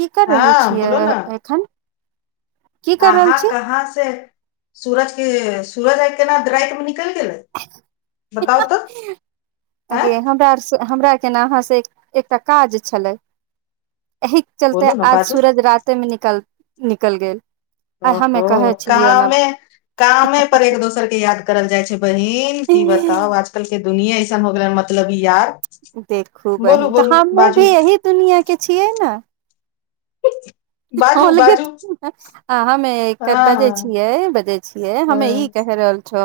की कर रहल हँ छियै बोलू एखन की कर रहल अहाॅं छी कहाँ से सूरज के सूरज आ केना र राति में निकैल देले [unintelligible] आँय अगे हम बर्स हमरा के ने अहाँ से एकटा काज छलै एहिक चलते बोलू ने आज बाजू सूरज राते मे निकल निकल गेल आ हमे ओहो कहै छलियै ओना कामे कामे पर एक दोसर के याद करल जाइ छै बहिन की बताउ आजकल के दुनिया ऐसन हो गेलै ह मतलब यार देखू बोलू बहिन तऽ बोलू हमे भी बाजू यही दुनिया के छियै ने बाजू अलगे बाजू आ हमे हँ बजै हँ छियै बजै छियै हमे ई हँ क रहल छौ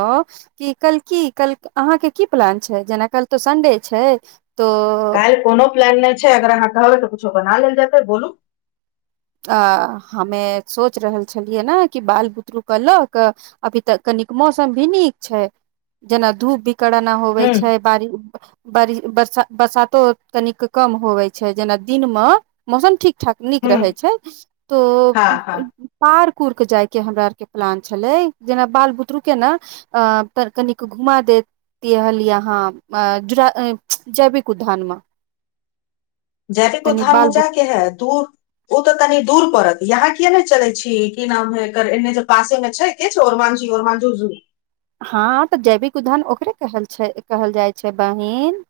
क कल की कल अहाँके की प्लान छै जेना कल तो सन्डे छै तो काल्हि कोनो प्लान नहि छै अगर अहाँ कहबै तऽ कुछो बना लेल जेतै बोलू अ हमे सोच रहल छलियै ने कि बाल बुतरू कहलक अभी तऽ कनिक मौसम भी नीक छै जेना धूप भी कराना होवे हूँ छै बरसातो तनिक कम होबै छै जेना दिनमे मौसम ठीक ठाक नीक हूँ रहै छै तो हँ हँ पार फुर्क जाय के हमरा आर के प्लान छलै जेना बाल बुतरू के ने अ तऽ कनिक घुमा देत दि हलिअहंन अ जरा जैविक उद्यानमे जैविक उद्धान मे जा के है दूर ओ तऽ तनी दूर पड़त यहाॅं किया ने चलै छी की नाम है एकर एन्ने जे पासे मे छै के छै ओरमान जी ओरम ज झुजुरी हँ तऽ जैविक उदरण ओकरे कहल छै कहल जाइ छै बहिन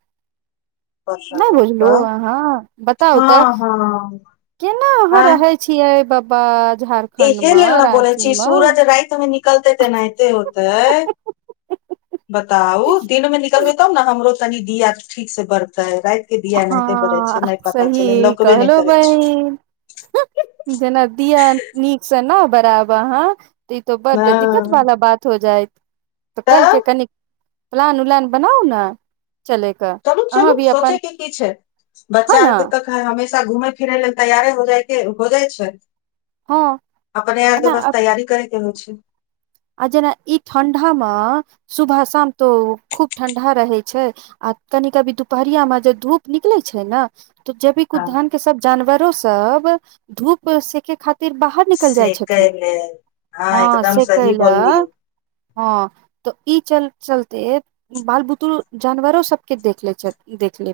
नहि बोझलहु अहाँ बताउ तऽ हँ हँ केना हो हँ रहै छिय बाबा झारख इहे लेल ने बोलै छी सूरज रातिमे निकलतै तेनाहिते होतै बताउ दिन में निकलबे तब ने हमरो तनि दिया ठीक से बढ़तै राट हँ सही लौकबे नहि कहलो करै छै बहिन जेना दिया नीक से न बराब अंहा तऽ ई तो बड् दिक्कत हँ वाला बात हो जायत तऽ कल के कनि प्लान उलान बनाउ ने चले के चलू अहाँ चलू भी सोचे अपन के की छै है बच्चा न के कखनो हमेशा घूमे फिरै लेल तैयारे हो जाइ हो जाइ छै हँ अपने आर के बस न तैयारी करे के होय छै आ जेना ई ठंडा मे सुबह शाम तो खूब ठंडा रहे छै आ तनिक अभी दुपहरियामे जे धूप निकलैत छै ने तऽ जैविक हाँ उद्यानो के सब जानवरो सब धूप सेके खातिर बाहर निकल से जाइ छथिन करि ले हँ एकदम से सही बोललियै हँ तऽ ई चल चलते बाल बुतुरु जानवरो सबके देखले देखले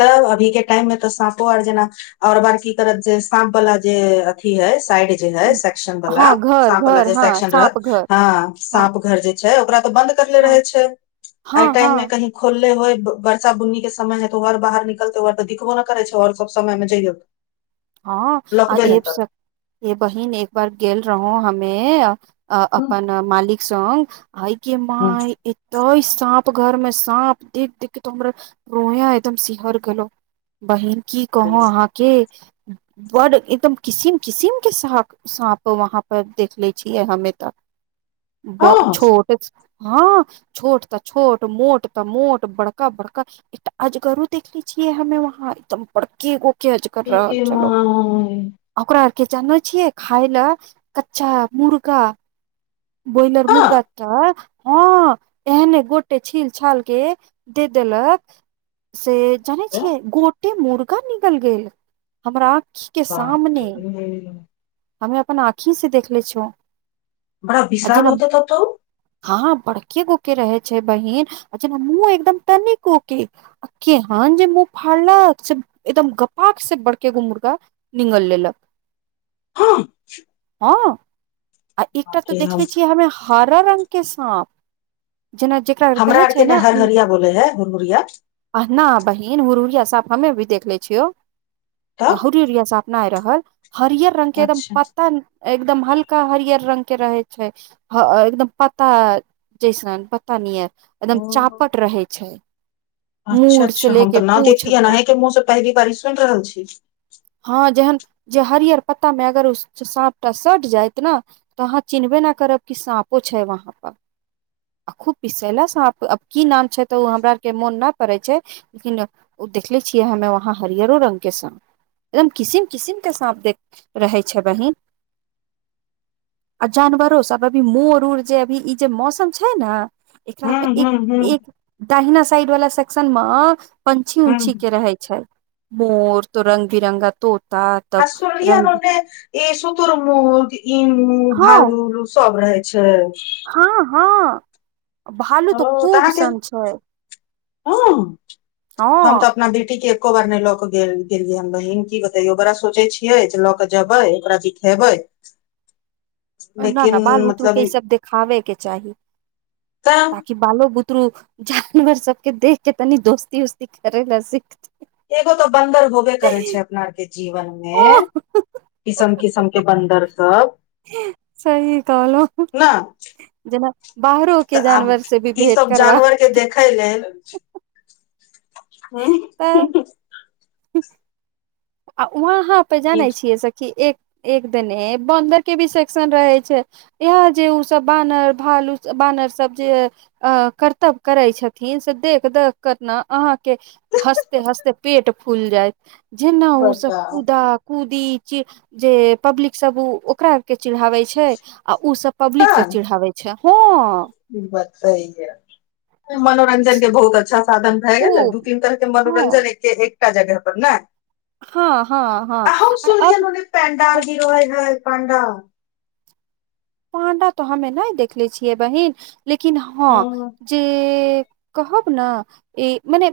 तब अभी के टाइम मे तऽ साँपो आर जेना और बार की करत जे साँप वाला जे अथी है साइड जे है सेक्शन हँ वला घर साँप वला घर जे हँ सेक्शन रह साँप घर हँ साँप घर जे छै ओकरा तऽ बंद करले हँ रहे छै हँ एहि टाइम में हँ कही खोलेहइ वर्षा बुन्नी के समय ह तोहर बाहर निकलते आर तऽ दिखबो ने करै छै आओर सब समय मे जइयौ हँ आ एब सख ए बहिन एक बार गेल रहौं हम्मे हँ अपन मलिक संग आइ गे माई तै साँप घर मे साँप देख देख तो हमर रोयां एकदम सिहर गेलौ बहिन की कहों अहाँके बड्ड एकदम किसिम किसिम के साँप साँप वहाँ पर देख ले छियै हम्मे तऽ ब छोट हँ छोट तऽ छोट मोट तऽ मोट बड़का बड़का एकटा अजगरो देखले छियै हम्मे वहाँ एकदम बड़केगो के अजगर रहल छलौ आ ओकरा आर के जानैय छियै खाय लए कच्चा मुर्गा बाॅयलर मुर्गाटा हँ एहने गोटे छील छाल के दे देलक से जानै हँ छियै गोटे मुर्गा निगल गेल हमरा [unintelligible] बापरे हमे अपन आँखी से देखले छौं बड़ा विशाल होतो तब तऽ उ हँ बड़के गोके रहे छै बहिन जेना मुँह एकदम तनी गोके आ केहन जे मुँह फाड़लक से एकदम गपाक से बड़केगो मुर्गा निगल लेलक हँ हँ आ एकटा तऽ रे हम देखले छियै हमे हरा रंग के साँप जेना जे हमरा आर के एने हरहरिया बोले है हुरहुरिया आ ना बहिन हुरूरिया साँप हमे भी देखले छियौ तब हुरूरिया साँप नहि रहल हरियर रंग के एकदम अच्छा पत्ता एकदम हल्का हरियर रंग के रहै छै एकदम पता जैसन पता नियन एकदम ओ चापट रहै छै अच्छा मूड़ से अच्छा ले हम के तऽ न पूछ देखलियै हन तक अहींके मुँहसँ पहली बारी सुनि रहल छी हँ जेहन जे हरियर पत्ता मे अगर ओ साँप टा सट जाइत ने तऽ अहाँ चिन्हबे न करब कि साँपो छै वहाँ पर आ खूब पिसैलाे साँप आब की नाम छै तऽ ओ हमरा आर के मोन नहि पड़े छै लेकिन उ देखले छियै हमे वहाँ हरियरो रंग के साँप एकदम किसिम किसिम के साँप देख रहे छै बहिन आ जानवरो सब अभी मोर उर जे अभी ई जे मौसम छै ने हूँ एकरामे एक हूँ हूँ एक दहिना साइड वाला सेक्शन मे पंछी हूँ उंछी के रहै छै मोर तो रंग बिरंगा तोंता आसल [unintelligible] मने ई सुतुर मुर्ग ई हँ भालु उलु सब रहै छै हँ हँ भालू तऽ ओ खूब अहाँके सन छै हँ हम तऽ हँ अपना बेटी के एको बार नहि लऽ के गेल गेलियै हन बहिन की बतैयो बड़ा सोचे छियै जे लऽ के जेबै ओकरा जे खेबय न न बाल बुतरुके मतलब ई सब देखाबेके चाही तऽ ता की बालो बुतरु जानवर सब के देख के तनि दोस्ती उस्ती करे ले सिख एगो तऽ बन्दर होबे करै छै अपना आर के जीवन मे किसम किसम के बन्दर सब सही कहलौं ने जेना बाहरो के तऽ आब जानवर से भी ई भेंट सब करबा जानवर के देख कितना खै लेल [unintelligible] उंम्म आ वहाँ पे जानै छियै सखी एक एक दने बन्दर के भी सेक्शन रहै छै यहाँ जे ओ सब बानर भालू बानर सब जे अ कर्तव्य करै छथिन से देख देख के ने अहाँके हँसते हँसते पेट फुलि जायइत जेना ओसभ बताउ कुदा कुदी जे जे पब्लिक सब ओ ओकरा और के चिढ़ाबै छै आ ओसभ पब्लिक क चिड़ाबै छै हँ ई बात सही है मनोरंजन के बहुत अच्छा साधन भए गेल दू खूब तीन तरहके मनोरंजन हँ एक एकटा जगह पर ने हँ हँ हँ आर अब पेड आर भी रोए ह पा्डा पाण्डा तऽ हमे नहि देखले छियै बहिन लेकिन हँ जे कहब ने ई मने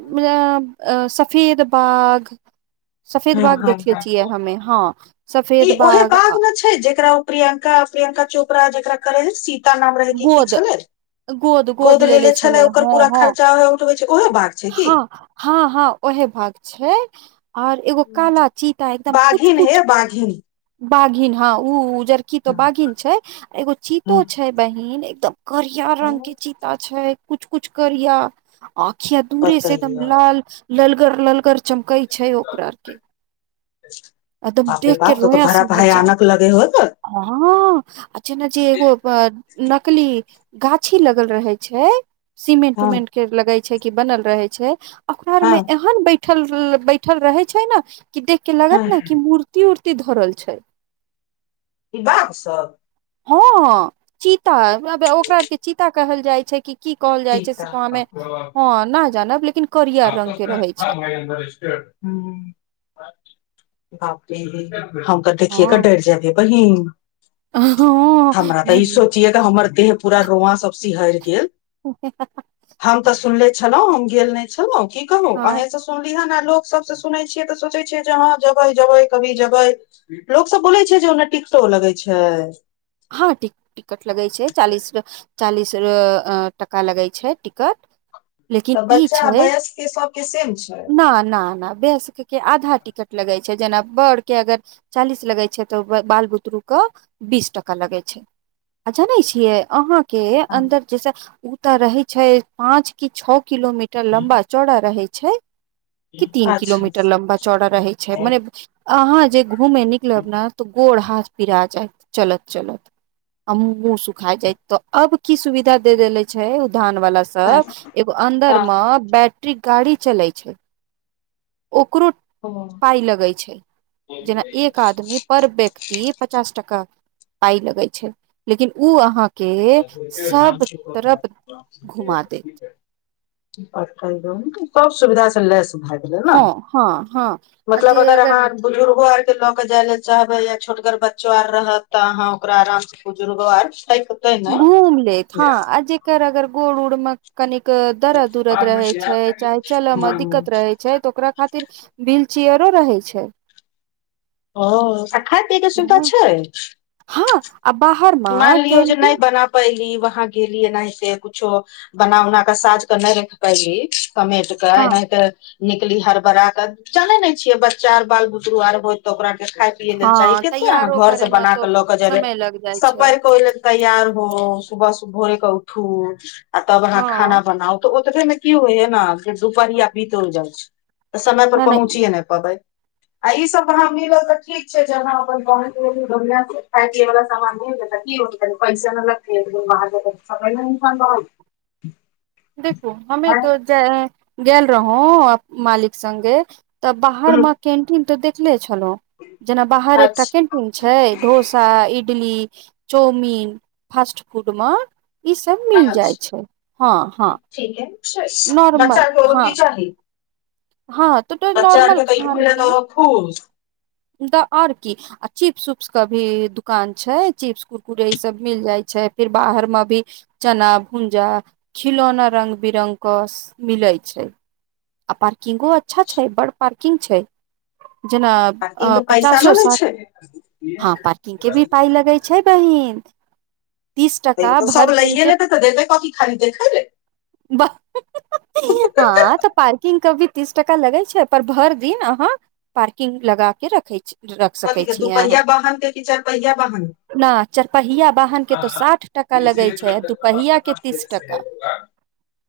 सफेद पऽग सफेद हँ बाग हँ देखले छियै हँ हमे हँ ई सफेद ओहे बाग बाघ ने जेकरा ओ प्रियंका प्रियंका चोपड़ा जेकरा कहे सीता नाम रहै की कि गोद छले गोद लेने छलै ओकर पूरा खर्चाह उठबै छै उहे भाग छै कि हँ हँ हँ ओहे भाग छै आऔर एगो काला चीता एकदम कुछ बाघिन हे कुछ बाघिन बाघिन हँ ओ उजरकी तो बाघिन छै एगो चीतो हूं छै बहिन एकदम करिया रंग के चीता छै कुछ कुछ करिया आखिया दूरे से एकदम बतैयौ लाल ललगर ललगर चमकई छै ओकरा आर के एकदम बापरे ऽ देख बाप तो तऽ भरा भायानक लगे होत आ हां हँ आ जे ने जे एगो नकली गाछी लगल रहे छै सीमेंट हँ उमेंट के लगे छै क बनल रहे छै ओकरा आर हँ मे एहन बैठ बैठल ऽ बैठल रहे छै ने कि देख के हँ लागत ने कि मूर्ति उर्ति धरल छै ई बाग सब हँ ह चीता ओकरा आर के चीता कहल जाइ छै कि की कहल जाइ छै से सीता कहमे हँ नहि जानब लेकिन करिया आ हँ रंग के रहै छै [unintelligible] अन्दर ह बाप रे हम तऽ देखियए कऽ हँ डर जेयब बहिन हँ हमरा तऽ ई नहि सोच हमर देह पूरा रोंवा सब सिहैर गेल हम तऽ सुने छलहुँ गेल ने छलहु कहू हँ अहीं से सुनली हन आ लोक सबस सुनै छियै तऽ सोचै छियै जे हहाँ जबै जेबै कभी जबै लोक सब बोलै छै जे ओन्ने टिकटो लगै छै हँ टिक टिकट लगै छै चालीस चालीस टका लगे छै टिकट लेकिन तऽ ई बच्चा आ छै वयस्क के सबके सेम छै न न नहि बेसके के आधा टिकट लगे छै जेना बड़ के अगर चालीस लगै छै तऽ बाल बुतरु के बीस टका लगै छै आ जानै छियै अहाँ के अन्दर जैसे उ तऽ रहै छै पाँच की छओ किलोमीटर लम्बा चौड़ा रहै छै कि तीन अच्छा किलोमीटर सब लम्बा चौड़ा रहै छै मने अहाँ जे घूमे निकलब ने त गोढ़ हा पिराज चलत चलत आ मुँहों सुखा जाय तऽ अब की सुविधा दे देेले छै ओ धान वाला सब एगो अन्दर मे बैट्ररी गाड़ी चले छै ओकरो पाय लगै छै जेना एक आदमी पर व्यक्त पचास टका पाय लगे छै लेकिन उ अहाँ के सब तरफ घुमा दे [unintelligible] सब सुविधा सु लै हरिजन हँ हँ हँ आ मतलव जे अगर अहा [unintelligible] बुजुर्गो आर के लऽ के जाय ले चाहबै या छोटगर बच्चो आर रहत तऽ अहाँ ओकरा आराम बुजुर्गों आर छैक घूम ले हँ आ जेर अगर गोड़ उड़म कनिक दरद उरद रहे छै चाहे चलय मे दिक्कत रहे छै तऽ ओकरा खातिर व्हील चेयरो रहै छै ओ आ खायइ पियैके सुविधा छै हँ आ बाहर मे कैन्टीन पयली वहाँ गेली एनाहिते कुछो बना उना कऽ सझ क नहि रख पैली कमेट कऽ हँ एनाहिते निकली हरबड़ा क चलैनै छियै बच्चा आर बाल बुतरु आर होत ते ओकरा आर के खाय पियए देल चाही हँ कते अहाँ तैयारो घर से करे मे बना कऽ तो लऽ के जेबे समय लग जाइ छै को ल तैयार हो सुबह सु भोरे कऽ उठू आ तब अहाँ हँ खाना बनाउ तऽ ओतबे मे की होइ है न दुपहरिया बीतल जाइ छै तऽ समय पर पहुँचियए नहि पबै आ ई सब वहाँ मिलल त ठीक छै जहा अपन ब खािय वाल ऽ की पैसा नहि लग ब [unintelligible] देखू हमे तऽ जा गेल रहौ मालिक सङगे तऽ बाहर मे कैन्टीन तऽ देखले छलहु जेना बाहर एकटा अच्छा कंट क छै ढोसा इडली चौमिन फास्ट फूडम ई सब मिल जाय अच्छा छै हँ हँ ठीक है म नॉर्मल चार हँ रगी छै ह [unintelligible] हँ तऽ बच्चा नॉर्मल आरके खान पियन तऽ खुश तऽ और की आ चिप्स उप्स के भी दुकान छै चिप्स कुरकुरे ई सब मिल जाइ छै फिर बाहर मे भी चना भुंजा खिलौना रंग बिरंग क मिलै छै आ पार्किंगो अच्छा छै बड पार्किंग छै जेना आ अ किनको पैसा पचासो न दै साठि छै तऽ हँ पार्किंगके भी पाइ लगैत छै बहिन तीस टका त भरि सब दिन के लैइए तऽ देै कथी खाली देखैै बाह हँ तऽ पार्किंग के भी तीस टका लगै छै पर भरि दिन अहाँ पार्किंग लगा के रखै छै कथी के दूपहिआा बाहन के की चार पहिआ बहान न चरपहिया वाहन के ह तो साठ टका लगै छै काम दुपहिया के तीस टका करा [unintelligible]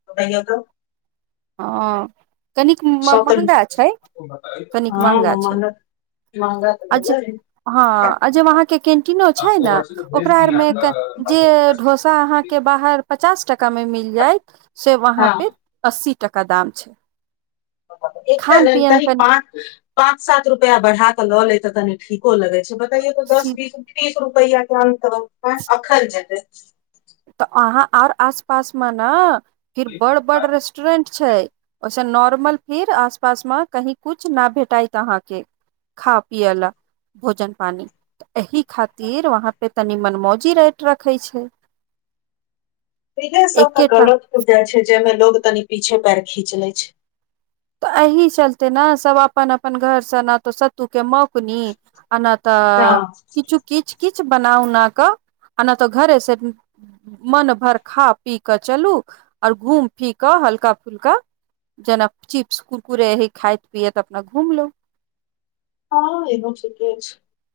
कह त [unintelligible] हँ कनिक सब तऽ महगा छै कनिक महँगा छै मंगा अच्छ हँ हँ अच्छा वहाँ ट छै न ओकरा आर मे क जे ा अहाँ के बाहर पचास टका में मिल जायत से वहां हँ पे अस्सी टका दाम छै एकटा खान नै त पियन ही के पाँच पाँंच सात रुपआ बढ़ा क तनी ललै छैत कनि ठीको लगे छै बताेयौ त दस बीस तीस रुपआ केम त अखन जेत तऽ अहाँ आओर आस पासमे न फिर बड़ बड रेस्टरेंट छै ओस नॉर्मल फेर आस पास मे कही कुछ न भेटत अहाँके खा पिए ला भोजन पानी तऽ एहि खातिर वहाँपे तनि मनमौजी रेट रखै छै इे सब तऽ एकेटा गलत उपजा छै जाहिमें लोग तनि पीछे पैर खींच ले छै तऽ एही चलते ने सभ अपन अपन घर सेन तऽ सत्तू के मकनी एना तऽ हँ किछु किच किच बना उना कऽ आना तऽ घरे स मन भर खा पी कऽ चलू आओर घूम फी कऽ हल्का फुल्क जेना चिप्स कुरकुरे है खाइत पियत अपना घुमल हँ इहो ठीके छै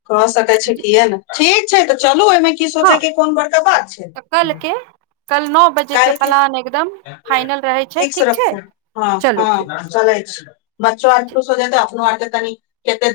कह सकै छै किए ने ठीक छै तऽ चलू ओहिम की हँ सोचेके कोन बड़का बात छ तऽ कल के कल नओ बजे के प्लान एकदम फाइनल रहै छै फिक्स ठीक छै रखू हँ चलू ठी हँ चलै छै बच्चो आर खुश हो जेतै अपनो आरके तनी कते